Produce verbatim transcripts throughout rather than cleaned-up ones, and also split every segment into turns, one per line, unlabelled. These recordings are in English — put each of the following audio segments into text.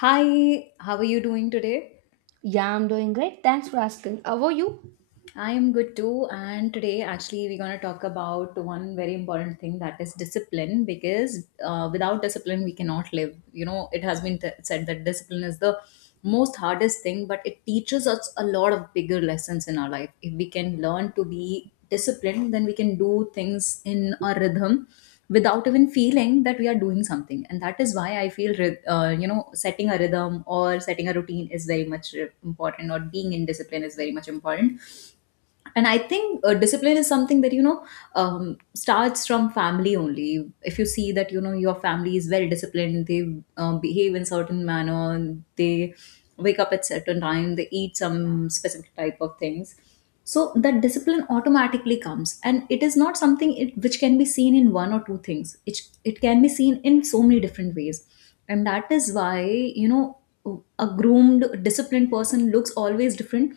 Hi, how are you doing today?
Yeah, I'm doing great. Thanks for asking. How are you?
I am good too. And today, actually, we're going to talk about one very important thing that is discipline because uh, without discipline, we cannot live. You know, it has been t- said that discipline is the most hardest thing, but it teaches us a lot of bigger lessons in our life. If we can learn to be disciplined, then we can do things in a rhythm without even feeling that we are doing something. And that is why I feel, ryth- uh, you know, setting a rhythm or setting a routine is very much uh, important, or being in discipline is very much important. And I think uh, discipline is something that, you know, um, starts from family only. If you see that, you know, your family is well disciplined, they um, behave in certain manner, they wake up at certain time, they eat some specific type of things, so that discipline automatically comes. And it is not something it, which can be seen in one or two things, it, it can be seen in so many different ways. And that is why, you know, a groomed disciplined person looks always different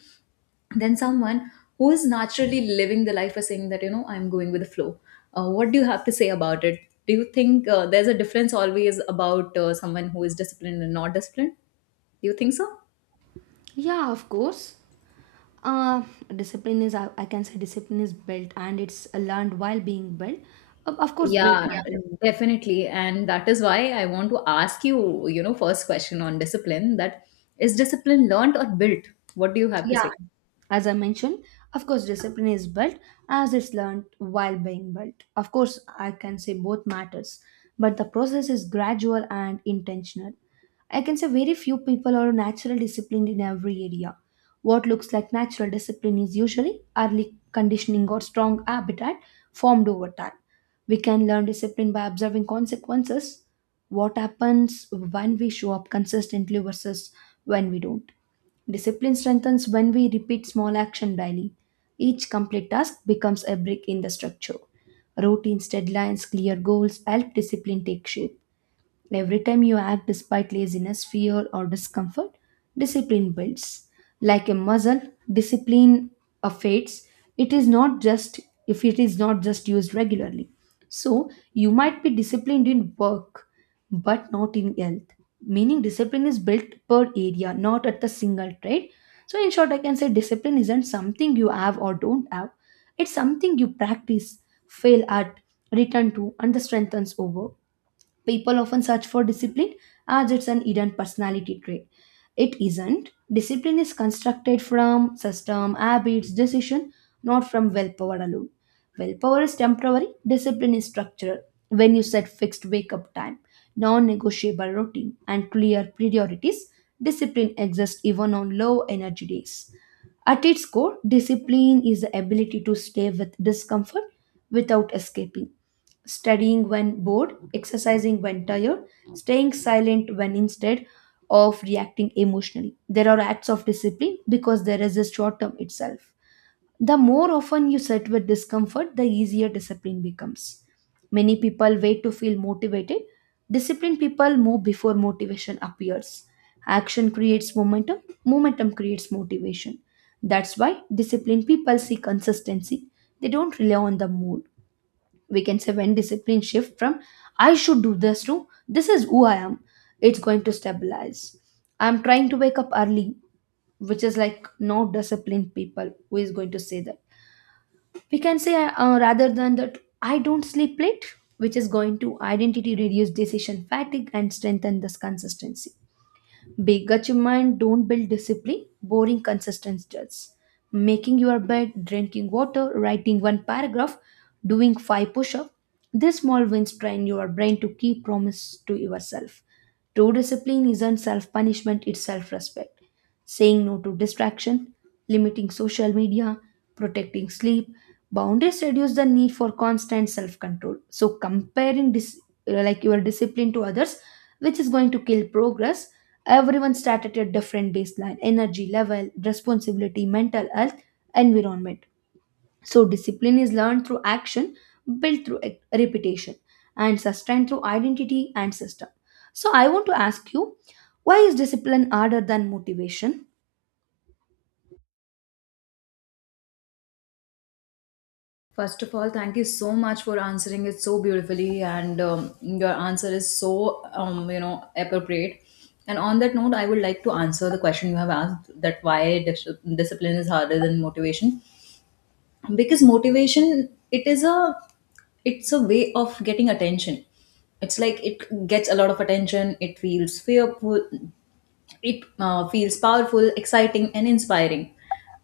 than someone who is naturally living the life, is saying that, you know, I'm going with the flow. uh, what do you have to say about it? Do you think uh, there's a difference always about uh, someone who is disciplined and not disciplined? Do you think so?
Yeah, of course. Uh, Discipline is, I, I can say, discipline is built and it's learned while being built. Of, of course, both, yeah,
Yeah,
matter.
definitely. And that is why I want to ask you, you know, first question on discipline, that is discipline learned or built? What do you have to
Yeah,
say?
as I mentioned, of course, discipline is built as it's learned while being built. Of course, I can say both matters, but the process is gradual and intentional. I can say very few people are naturally disciplined in every area. What looks like natural discipline is usually early conditioning or strong habitat formed over time. We can learn discipline by observing consequences, what happens when we show up consistently versus when we don't. Discipline strengthens when we repeat small action daily. Each complete task becomes a brick in the structure. Routines, deadlines, clear goals help discipline take shape. Every time you act despite laziness, fear, or discomfort, discipline builds. Like a muscle, discipline uh, fades. It is not just If it is not just used regularly. So you might be disciplined in work, but not in health. Meaning discipline is built per area, not at the single trait. So in short, I can say discipline isn't something you have or don't have. It's something you practice, fail at, return to, and the strengthens over. People often search for discipline as it's an hidden personality trait. It isn't. Discipline is constructed from system, habits, decision, not from willpower alone. Willpower is temporary, discipline is structural. When you set fixed wake up time, non negotiable routine, and clear priorities, discipline exists even on low energy days. At its core, discipline is the ability to stay with discomfort without escaping, studying when bored, exercising when tired, staying silent when instead of reacting emotionally. There are acts of discipline because there is a short term itself. The more often you sit with discomfort, the easier discipline becomes. Many people wait to feel motivated. Disciplined people move before motivation appears. Action creates momentum, momentum creates motivation. That's why disciplined people see consistency. They don't rely on the mood. We can say when discipline shift from I should do this to this is who I am, it's going to stabilize. I'm trying to wake up early, which is like no disciplined people who is going to say that. We can say, uh, rather than that, I don't sleep late, which is going to identity reduce decision fatigue and strengthen this consistency. Big achievement don't build discipline, boring consistency does. Making your bed, drinking water, writing one paragraph, doing five push-ups. These small wins train your brain to keep promise to yourself. True discipline isn't self punishment, it's self respect, saying no to distraction, limiting social media, protecting sleep. Boundaries reduce the need for constant self control. So, comparing dis- like your discipline to others, which is going to kill progress, everyone start at a different baseline energy level, responsibility, mental health, environment. So, discipline is learned through action, built through e- repetition, and sustained through identity and system. So, I want to ask you, why is discipline harder than motivation?
First of all, thank you so much for answering it so beautifully, and um, your answer is so um, you know appropriate. And on that note, I would like to answer the question you have asked, that why dis- discipline is harder than motivation, because motivation it is a it's a way of getting attention. It's like it gets a lot of attention. It feels fearful, it uh, feels powerful, exciting, and inspiring.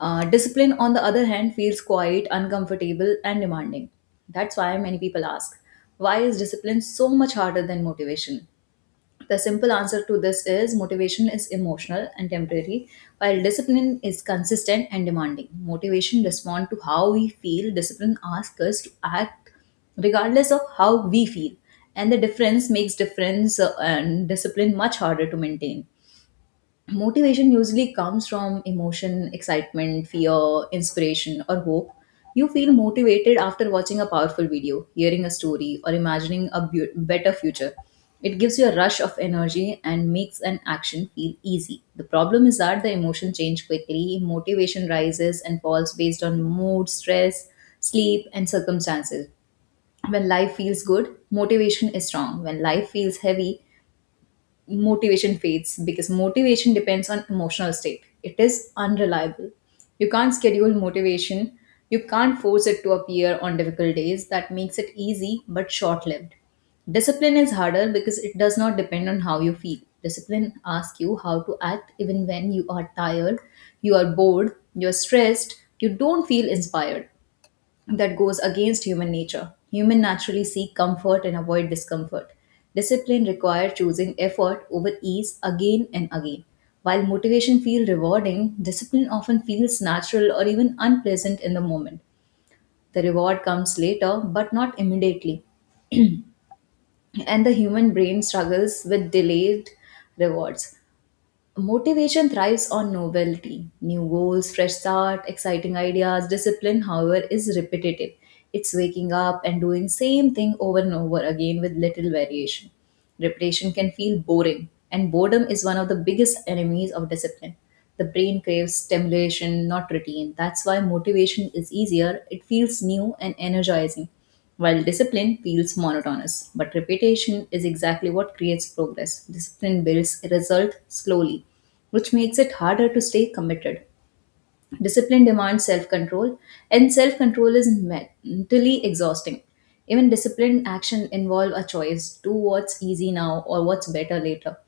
Uh, discipline, on the other hand, feels quiet, uncomfortable, and demanding. That's why many people ask, why is discipline so much harder than motivation? The simple answer to this is motivation is emotional and temporary, while discipline is consistent and demanding. Motivation responds to how we feel, discipline asks us to act regardless of how we feel. And the difference makes difference, uh, and discipline much harder to maintain. Motivation usually comes from emotion, excitement, fear, inspiration, or hope. You feel motivated after watching a powerful video, hearing a story, or imagining a bu- better future. It gives you a rush of energy and makes an action feel easy. The problem is that the emotion change quickly, motivation rises and falls based on mood, stress, sleep, and circumstances. When life feels good, motivation is strong. When life feels heavy, motivation fades. Because motivation depends on emotional state, it is unreliable. You can't schedule motivation, you can't force it to appear on difficult days. That makes it easy but short lived. Discipline is harder because it does not depend on how you feel. Discipline asks you how to act even when you are tired, you are bored, you are stressed, you don't feel inspired. That goes against human nature. Human naturally seek comfort and avoid discomfort. Discipline require choosing effort over ease again and again. While motivation feels rewarding, discipline often feels natural or even unpleasant in the moment. The reward comes later, but not immediately. And the human brain struggles with delayed rewards. Motivation thrives on novelty. New goals, fresh start, exciting ideas. Discipline, however, is repetitive. It's waking up and doing same thing over and over again with little variation. Repetition can feel boring, and boredom is one of the biggest enemies of discipline. The brain craves stimulation, not routine. That's why motivation is easier. It feels new and energizing. While discipline feels monotonous, but repetition is exactly what creates progress. Discipline builds a result slowly, which makes it harder to stay committed. Discipline demands self control, and self control is mentally exhausting. Even disciplined action involve a choice, do what's easy now or what's better later.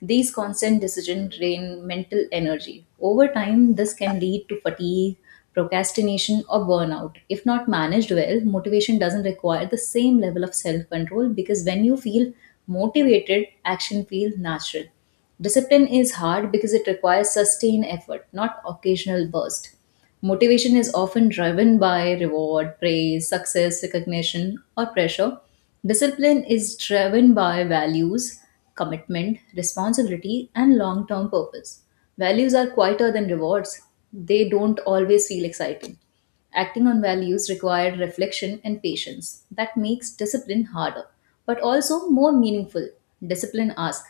These constant decisions drain mental energy. Over time, this can lead to fatigue, procrastination, or burnout. If not managed well, motivation doesn't require the same level of self control, because when you feel motivated, action feels natural. Discipline is hard because it requires sustained effort, not occasional burst. Motivation is often driven by reward, praise, success, recognition, or pressure. Discipline is driven by values, commitment, responsibility, and long term purpose. Values are quieter than rewards, they don't always feel exciting. Acting on values required reflection and patience. That makes discipline harder, but also more meaningful. Discipline asks,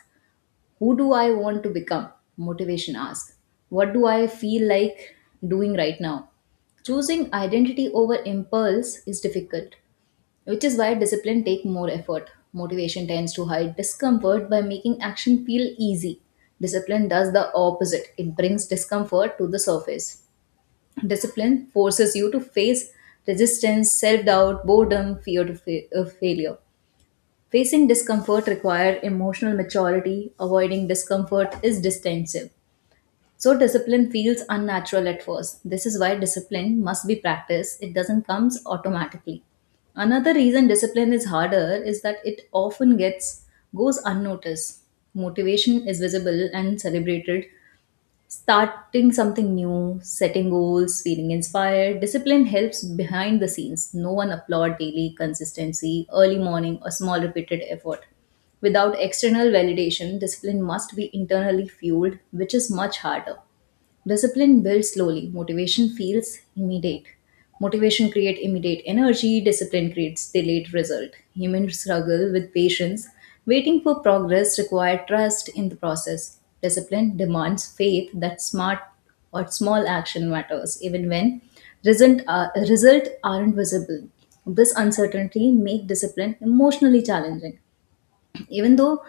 who do I want to become? Motivation asks, what do I feel like doing right now? Choosing identity over impulse is difficult, which is why discipline takes more effort. Motivation tends to hide discomfort by making action feel easy. Discipline does the opposite, it brings discomfort to the surface. Discipline forces you to face resistance, self doubt, boredom, fear to fa- of failure. Facing discomfort requires emotional maturity. Avoiding discomfort is defensive. So discipline feels unnatural at first. This is why discipline must be practiced. It doesn't come automatically. Another reason discipline is harder is that it often gets goes unnoticed. Motivation is visible and celebrated, starting something new, setting goals, feeling inspired. Discipline helps behind the scenes. No one applaud daily consistency, early morning, or small repeated effort. Without external validation, discipline must be internally fueled, which is much harder. Discipline builds slowly, motivation feels immediate. Motivation creates immediate energy, discipline creates delayed result. Humans struggle with patience. Waiting for progress requires trust in the process. Discipline demands faith that smart or small action matters, even when result, are, result aren't visible. This uncertainty makes discipline emotionally challenging. Even though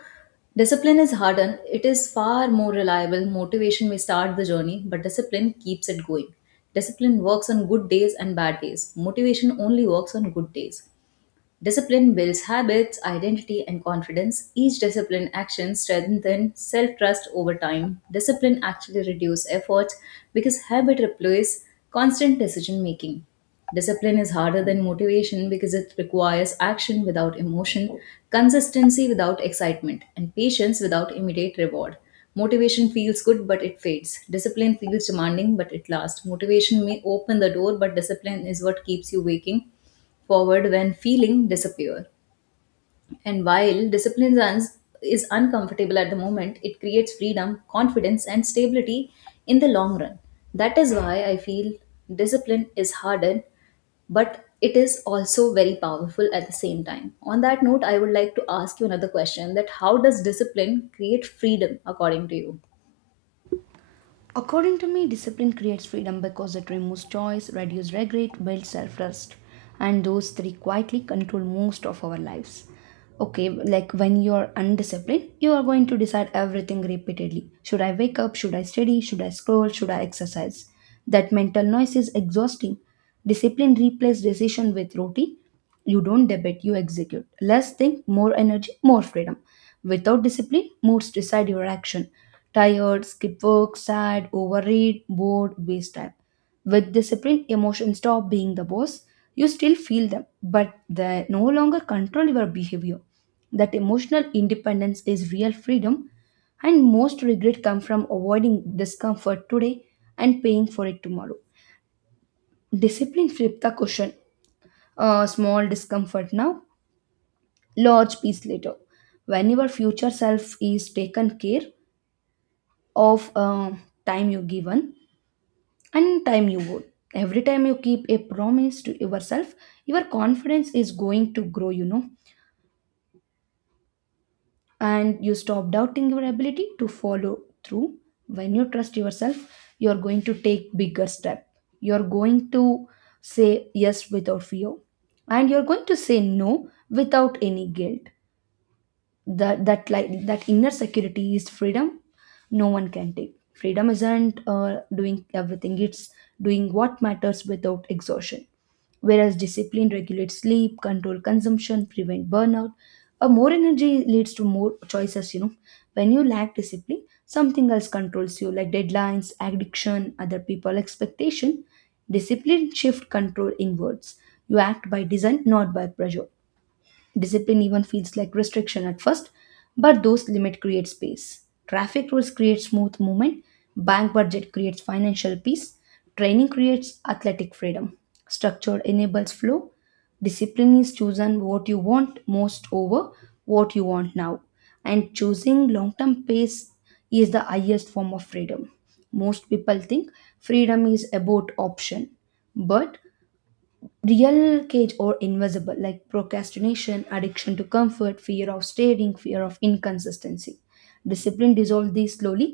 discipline is harder, it is far more reliable. Motivation may start the journey, but discipline keeps it going. Discipline works on good days and bad days. Motivation only works on good days. Discipline builds habits, identity, and confidence. Each discipline action strengthens self trust over time. Discipline actually reduces effort because habit replaces constant decision making. Discipline is harder than motivation because it requires action without emotion, consistency without excitement, and patience without immediate reward. Motivation feels good but it fades. Discipline feels demanding but it lasts. Motivation may open the door, but discipline is what keeps you waking forward when feeling disappear. And while discipline runs is uncomfortable at the moment, it creates freedom, confidence, and stability in the long run. That is why I feel discipline is harder, but it is also very powerful at the same time. On that note, I would like to ask you another question, that how does discipline create freedom according to you?
According to me, discipline creates freedom because it removes choice, reduces regret, builds self trust, and those three quietly control most of our lives. Okay, like when you are undisciplined, you are going to decide everything repeatedly. Should I wake up? Should I study? Should I scroll? Should I exercise? That mental noise is exhausting. Discipline replaces decision with routine. You don't debate, you execute. Less think, more energy, more freedom. Without discipline, moods decide your action. Tired, skip work, sad, overeat, bored, waste time. With discipline, emotions stop being the boss. You still feel them, but they no longer control your behavior. That emotional independence is real freedom, and most regret come from avoiding discomfort today and paying for it tomorrow. Discipline flipped the question. Uh, small discomfort now, large peace later. When your future self is taken care of, uh, time you given and time you go. Every time you keep a promise to yourself, your confidence is going to grow, you know, and you stop doubting your ability to follow through. When you trust yourself, you're going to take bigger step, you're going to say yes without fear, and you're going to say no without any guilt. That that like that inner security is freedom no one can take. Freedom isn't uh, doing everything, it's doing what matters without exhaustion. Whereas discipline regulates sleep, control consumption, prevent burnout. A more energy leads to more choices, you know. When you lack discipline, something else controls you, like deadlines, addiction, other people expectation. Discipline shift control inwards. You act by design, not by pressure. Discipline even feels like restriction at first, but those limits create space. Traffic rules create smooth movement, bank budget creates financial peace, training creates athletic freedom. Structure enables flow. Discipline is chosen what you want most over what you want now. And choosing long term pace is the highest form of freedom. Most people think freedom is about option, but real cage or invisible, like procrastination, addiction to comfort, fear of stating, fear of inconsistency. Discipline dissolve these slowly.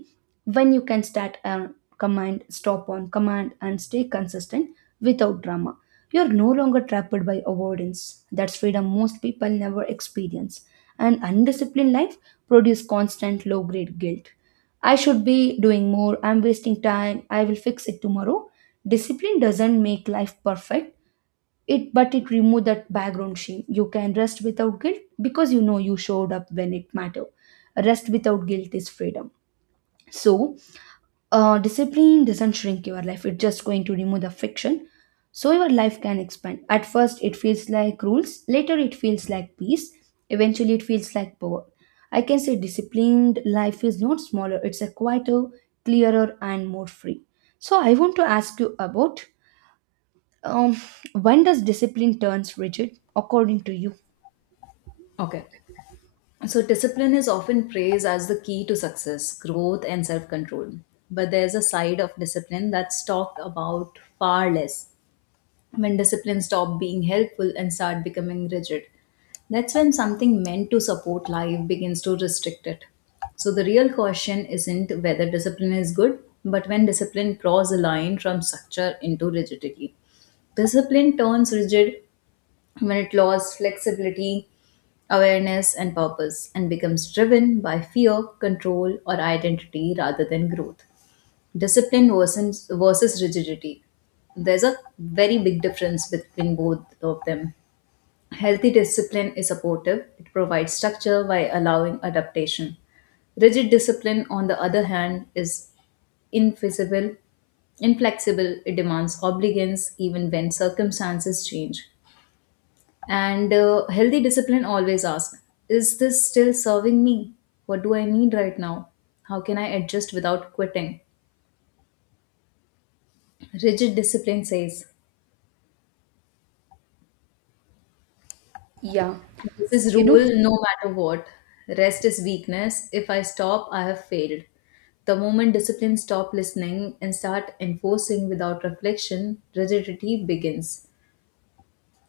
When you can start on command, stop on command, and stay consistent without drama, you're no longer trapped by avoidance. That's freedom most people never experience. An undisciplined life produces constant low grade guilt. I should be doing more, I'm wasting time, I will fix it tomorrow. Discipline doesn't make life perfect, it but it remove that background shame. You can rest without guilt because you know you showed up when it mattered. Rest without guilt is freedom. So, uh, discipline doesn't shrink your life, it's just going to remove the friction, so your life can expand. At first it feels like rules, later it feels like peace, eventually it feels like power. I can say disciplined life is not smaller, it's a quieter, clearer and more free. So I want to ask you about, um, when does discipline turns rigid, according to you?
Okay. So, discipline is often praised as the key to success, growth, and self control. But there's a side of discipline that's talked about far less, when discipline stops being helpful and start becoming rigid. That's when something meant to support life begins to restrict it. So, the real question isn't whether discipline is good, but when discipline crosses a line from structure into rigidity. Discipline turns rigid when it lost flexibility, awareness, and purpose, and becomes driven by fear, control, or identity rather than growth. Discipline versus, versus rigidity. There's a very big difference between both of them. Healthy discipline is supportive, it provides structure while allowing adaptation. Rigid discipline, on the other hand, is inflexible, inflexible, it demands obedience even when circumstances change. And uh, healthy discipline always asks, is this still serving me? What do I need right now? How can I adjust without quitting? Rigid discipline says,
Yeah,
this is
you know,
rule no matter what. Rest is weakness. If I stop, I have failed. The moment discipline stop listening and start enforcing without reflection, rigidity begins.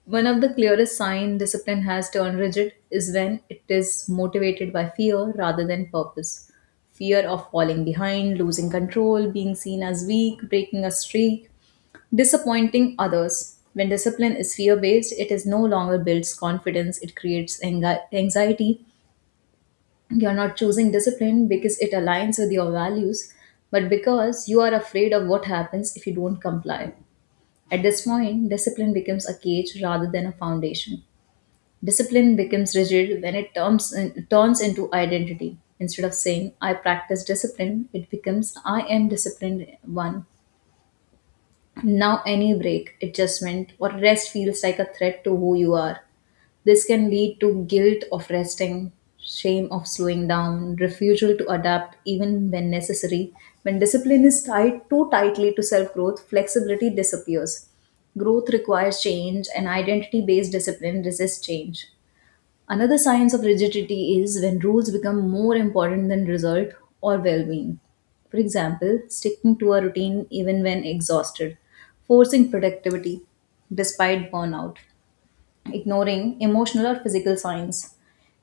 One of the clearest signs discipline has turned rigid is when it is motivated by fear rather than purpose. Fear of falling behind, losing control, being seen as weak, breaking a streak, disappointing others. When discipline is fear based, it is no longer builds confidence, it creates anxi- anxiety. You're not choosing discipline because it aligns with your values, but because you are afraid of what happens if you don't comply. At this point, discipline becomes a cage rather than a foundation. Discipline becomes rigid when it turns, turns into identity. Instead of saying, I practice discipline, it becomes, I am disciplined one. Now, any break, adjustment, or rest feels like a threat to who you are. This can lead to guilt of resting, shame of slowing down, refusal to adapt even when necessary. When discipline is tied too tightly to self growth, flexibility disappears. Growth requires change, and identity based discipline resists change. Another sign of rigidity is when rules become more important than result or well being. For example, sticking to a routine even when exhausted, forcing productivity despite burnout, ignoring emotional or physical signs.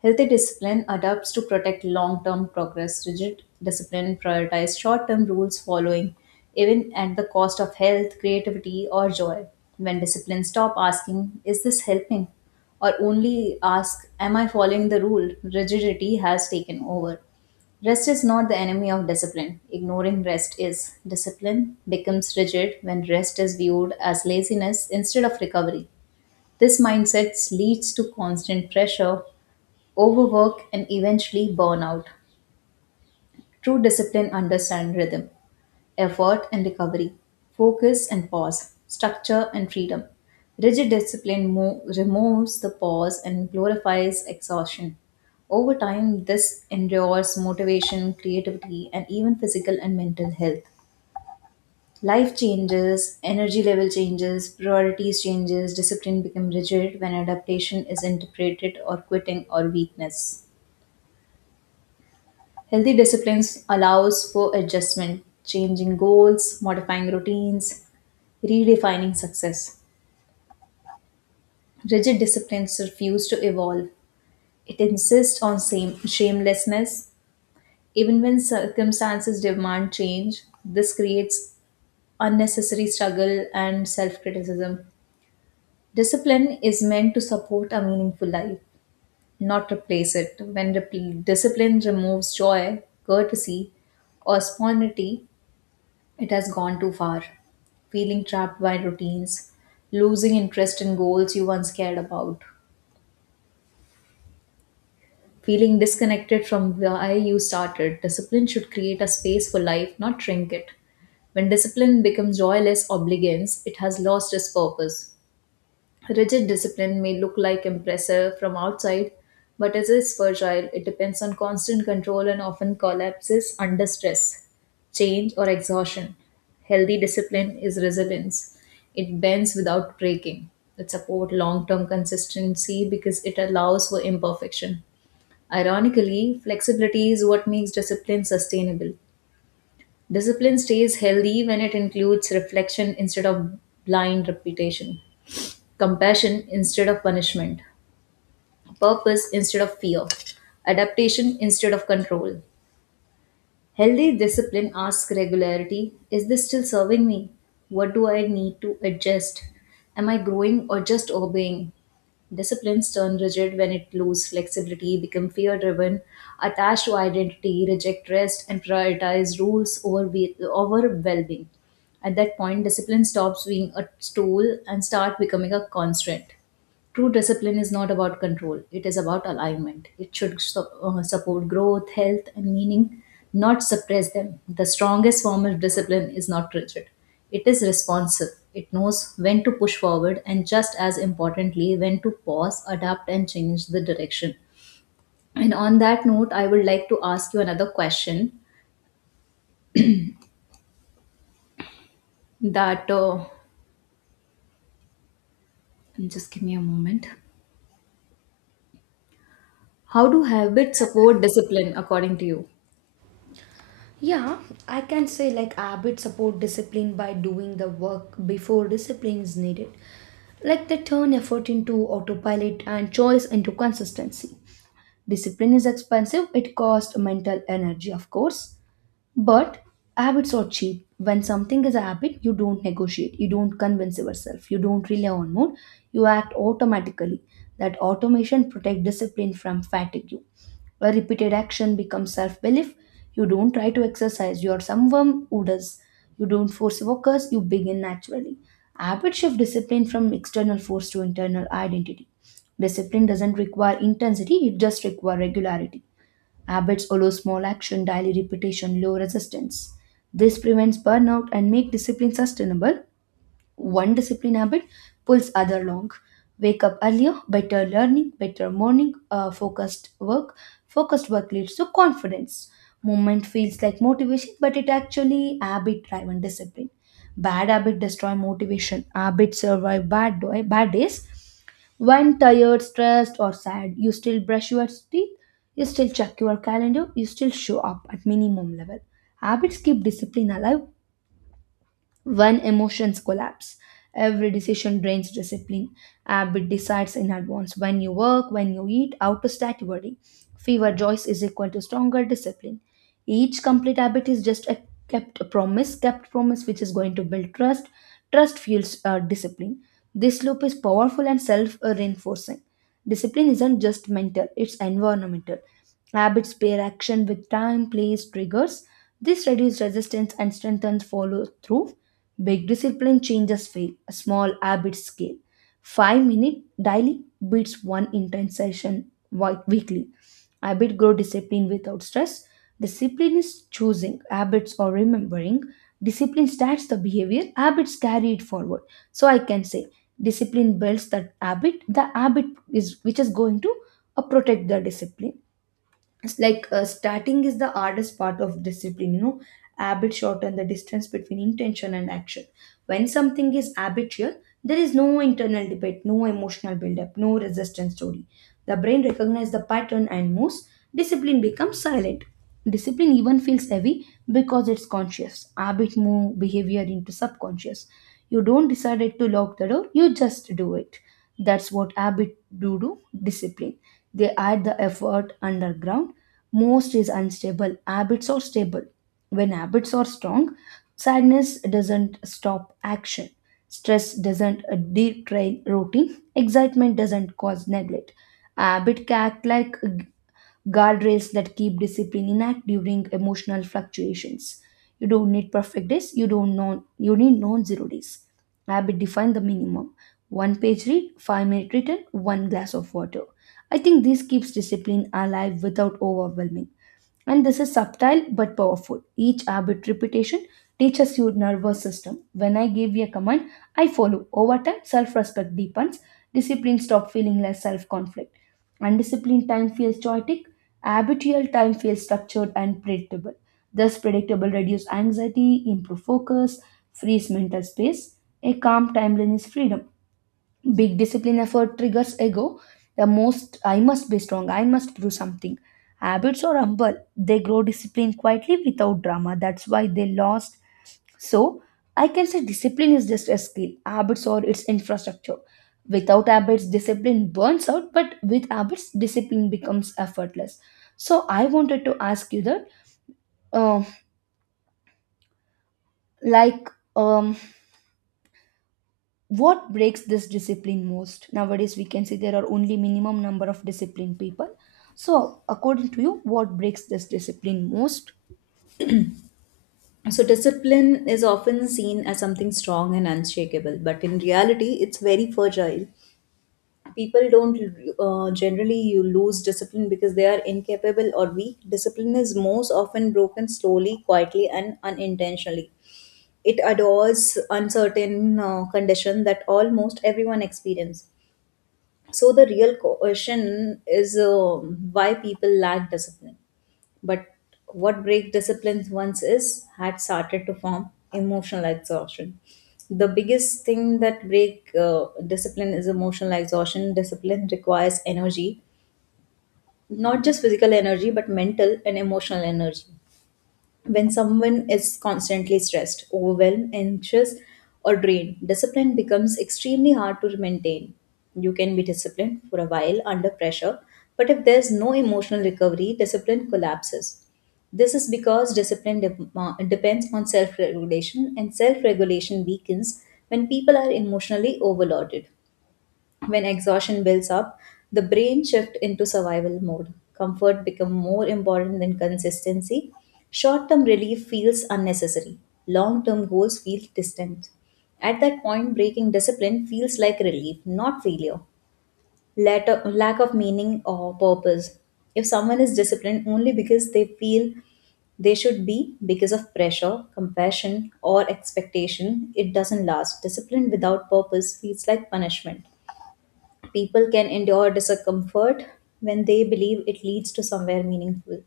Healthy discipline adapts to protect long term progress. Rigid discipline prioritizes short term rules following, even at the cost of health, creativity, or joy. When discipline stop asking, "Is this helping?" or only ask, "Am I following the rule?" rigidity has taken over. Rest is not the enemy of discipline. Ignoring rest is. Discipline becomes rigid when rest is viewed as laziness instead of recovery. This mindset leads to constant pressure, overwork, and eventually burnout. True discipline understands rhythm, effort and recovery, focus and pause, structure and freedom. Rigid discipline mo- removes the pause and glorifies exhaustion. Over time, this endures motivation, creativity, and even physical and mental health. Life changes, energy level changes, priorities changes, discipline becomes rigid when adaptation is interpreted or quitting or weakness. Healthy disciplines allows for adjustment, changing goals, modifying routines, redefining success. Rigid disciplines refuse to evolve. It insists on same shamelessness even when circumstances demand change. This creates unnecessary struggle and self-criticism. Discipline is meant to support a meaningful life, not replace it. When repl- discipline removes joy, courtesy, or spontaneity, it has gone too far. Feeling trapped by routines, losing interest in goals you once cared about, feeling disconnected from why you started. Discipline should create a space for life, not shrink it. When discipline becomes joyless obedience, it has lost its purpose. Rigid discipline may look like impressive from outside, but it is fragile. It depends on constant control and often collapses under stress, change, or exhaustion. Healthy discipline is resilience. It bends without breaking. It supports long term consistency because it allows for imperfection. Ironically, flexibility is what makes discipline sustainable. Discipline stays healthy when it includes reflection instead of blind repetition, compassion instead of punishment, purpose instead of fear, adaptation instead of control. Healthy discipline asks regularity, "Is this still serving me? What do I need to adjust? Am I growing or just obeying?" Disciplines turn rigid when it loses flexibility, become fear driven, attached to identity, reject rest, and prioritize rules over, be- over well being. At that point, discipline stops being a tool and start becoming a constraint. True discipline is not about control, it is about alignment. It should su- uh, support growth, health, and meaning, not suppress them. The strongest form of discipline is not rigid, it is responsive. It knows when to push forward, and just as importantly, when to pause, adapt, and change the direction. And on that note, I would like to ask you another question that uh, just give me a moment. How do habits support discipline according to you?
yeah, I can say like habits support discipline by doing the work before discipline is needed. Like they turn effort into autopilot and choice into consistency. Discipline is expensive, it costs mental energy, of course. But habits are cheap. When something is a habit, you don't negotiate, you don't convince yourself, you don't rely on mood, you act automatically. That automation protect discipline from fatigue. A repeated action becomes self belief. You don't try to exercise, you are someone who does. You don't force focus, you begin naturally. Habit shift discipline from external force to internal identity. Discipline doesn't require intensity, it just requires regularity. Habits allow small action, daily repetition, low resistance. This prevents burnout and make discipline sustainable. One discipline habit pulls other along. Wake up earlier, better learning, better morning, uh, focused work. Focused work leads to confidence. Movement feels like motivation, but it actually habit driven discipline. Bad habit destroy motivation. Habits survive bad, do- bad days. When tired, stressed, or sad, you still brush your teeth, you still check your calendar, you still show up at minimum level. Habits keep discipline alive when emotions collapse. Every decision drains discipline. Habit decides in advance when you work, when you eat, out of stat worry. Fewer joys is equal to stronger discipline. Each complete habit is just a kept promise, kept promise which is going to build trust. Trust fuels uh, discipline. This loop is powerful and self reinforcing. Discipline isn't just mental, it's environmental. Habits pair action with time, place, triggers. This reduces resistance and strengthens follow through. Big discipline changes fail, a small habit scale. Five minute daily beats one intense session wi- weekly. Habit grow discipline without stress. Discipline is choosing, habits or remembering. Discipline starts the behavior, habits carry it forward. So I can say discipline builds that habit. The habit is which is going to uh, protect the discipline. It's like uh, starting is the hardest part of discipline, you know. Habit shorten the distance between intention and action. When something is habitual, there is no internal debate, no emotional buildup, no resistance story. The brain recognizes the pattern and moves. Discipline becomes silent. Discipline even feels heavy because it's conscious. Habit move behavior into subconscious. You don't decide to lock the door, you just do it. That's what habit do to discipline. They add the effort underground. Most is unstable, habits are stable. When habits are strong, sadness doesn't stop action, stress doesn't uh, detrain routine, excitement doesn't cause neglect. Habit can act like guardrails that keep discipline intact during emotional fluctuations. You don't need perfect days, you don't know you need non-zero days. Habit define the minimum, one page read, five minute written, one glass of water. I think this keeps discipline alive without overwhelming. And this is subtle but powerful. Each habit repetition teaches your nervous system. When I give a command, I follow. Over time, self respect deepens. Discipline stop feeling like self conflict. Undisciplined time feels chaotic. Habitual time feels structured and predictable. Thus, predictable reduces anxiety, improve focus, frees mental space. A calm timeline is freedom. Big discipline effort triggers ego, the most I must be strong, I must do something. Habits are humble, they grow discipline quietly without drama. That's why they lost. So I can say discipline is just a skill, habits are its infrastructure. Without habits discipline burns out, but with habits discipline becomes effortless. So I wanted to ask you that, um like um what breaks this discipline most? Nowadays we can see there are only minimum number of disciplined people, so according to you, what breaks this discipline most?
So, discipline is often seen as something strong and unshakable, but in reality, it's very fragile. People don't uh, generally you lose discipline because they are incapable or weak. Discipline is most often broken slowly, quietly, and unintentionally. It adores uncertain uh, condition that almost everyone experience. So the real question is uh, why people lack discipline, but what break disciplines once is had started to form emotional exhaustion. The biggest thing that break uh, discipline is emotional exhaustion. Discipline requires energy, not just physical energy, but mental and emotional energy. When someone is constantly stressed, overwhelmed, anxious, or drained, discipline becomes extremely hard to maintain. You can be disciplined for a while under pressure, but if there's no emotional recovery, discipline collapses. This is because discipline de- depends on self regulation, and self regulation weakens when people are emotionally overloaded. When exhaustion builds up, the brain shifts into survival mode. Comfort becomes more important than consistency. Short term relief feels unnecessary. Long term goals feel distant. At that point, breaking discipline feels like relief, not failure. Latter, lack of meaning or purpose. If someone is disciplined only because they feel they should be because of pressure, compassion, or expectation, it doesn't last. Discipline without purpose feels like punishment. People can endure discomfort when they believe it leads to somewhere meaningful.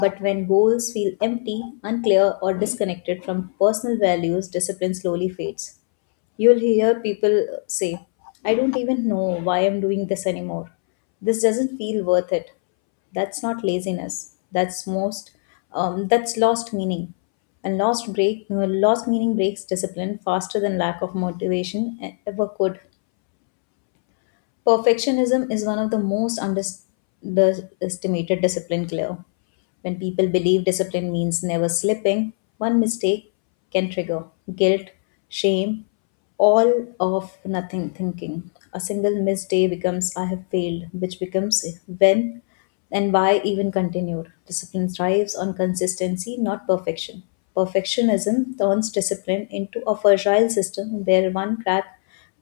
But when goals feel empty, unclear, or disconnected from personal values, discipline slowly fades. You'll hear people say, "I don't even know why I'm doing this anymore. This doesn't feel worth it." That's not laziness. That's most, um, that's lost meaning. And lost break, uh, lost meaning breaks discipline faster than lack of motivation e-, ever could. Perfectionism is one of the most underestimated discipline clear. When people believe discipline means never slipping, one mistake can trigger guilt, shame, all of nothing thinking. A single missed day becomes "I have failed," which becomes when and why even continued. Discipline thrives on consistency, not perfection. Perfectionism turns discipline into a fragile system where one crack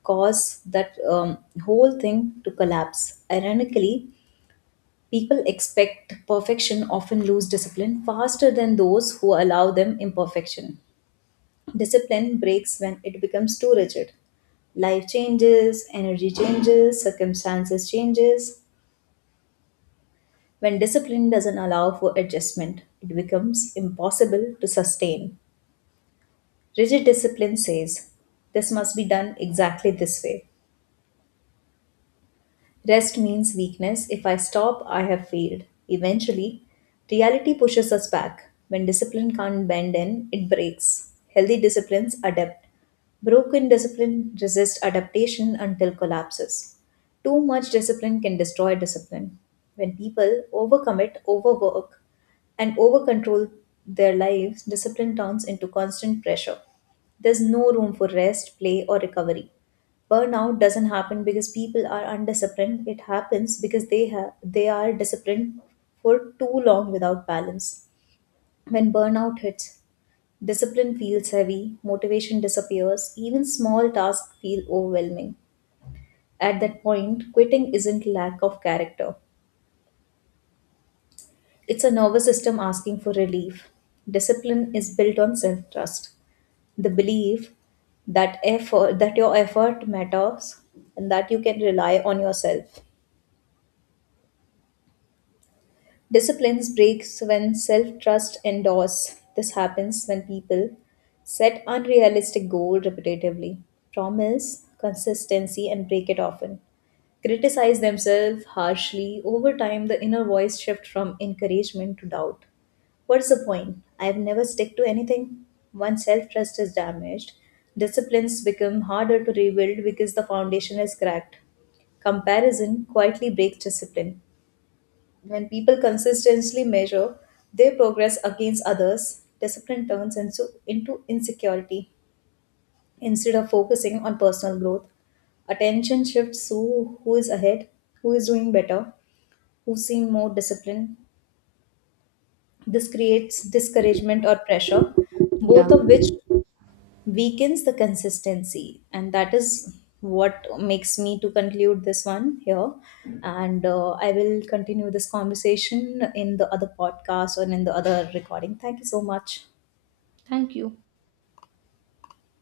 causes that um, whole thing to collapse. Ironically, people expect perfection often lose discipline faster than those who allow them imperfection. Discipline breaks when it becomes too rigid. Life changes, energy changes, circumstances changes. When discipline doesn't allow for adjustment, it becomes impossible to sustain. Rigid discipline says this must be done exactly this way. Rest means weakness. If I stop, I have failed. Eventually, reality pushes us back. When discipline can't bend in, it breaks. Healthy disciplines adapt. Broken discipline resists adaptation until collapses. Too much discipline can destroy discipline. When people overcommit, overwork, and overcontrol their lives, discipline turns into constant pressure. There's no room for rest, play, or recovery. Burnout doesn't happen because people are undisciplined, it happens because they have they are disciplined for too long without balance. When burnout hits, discipline feels heavy, motivation disappears, even small tasks feel overwhelming. At that point, quitting isn't lack of character, it's a nervous system asking for relief. Discipline is built on self trust, the belief that effort that your effort matters and that you can rely on yourself. Disciplines breaks when self-trust endures. This happens when people set unrealistic goal repetitively, promise consistency and break it often, criticize themselves harshly. Over time, the inner voice shift from encouragement to doubt. "What's the point? I've never stick to anything." Once self-trust is damaged, disciplines become harder to rebuild because the foundation is cracked. Comparison quietly breaks discipline. When people consistently measure their progress against others, discipline turns into, into insecurity. Instead of focusing on personal growth, attention shifts to who is ahead, who is doing better, who seem more disciplined. This creates discouragement or pressure,
Yeah,
both of which weakens the consistency, and that is what makes me to conclude this one here, and uh, I will continue this conversation in the other podcast or in the other recording. Thank you so much.
thank you.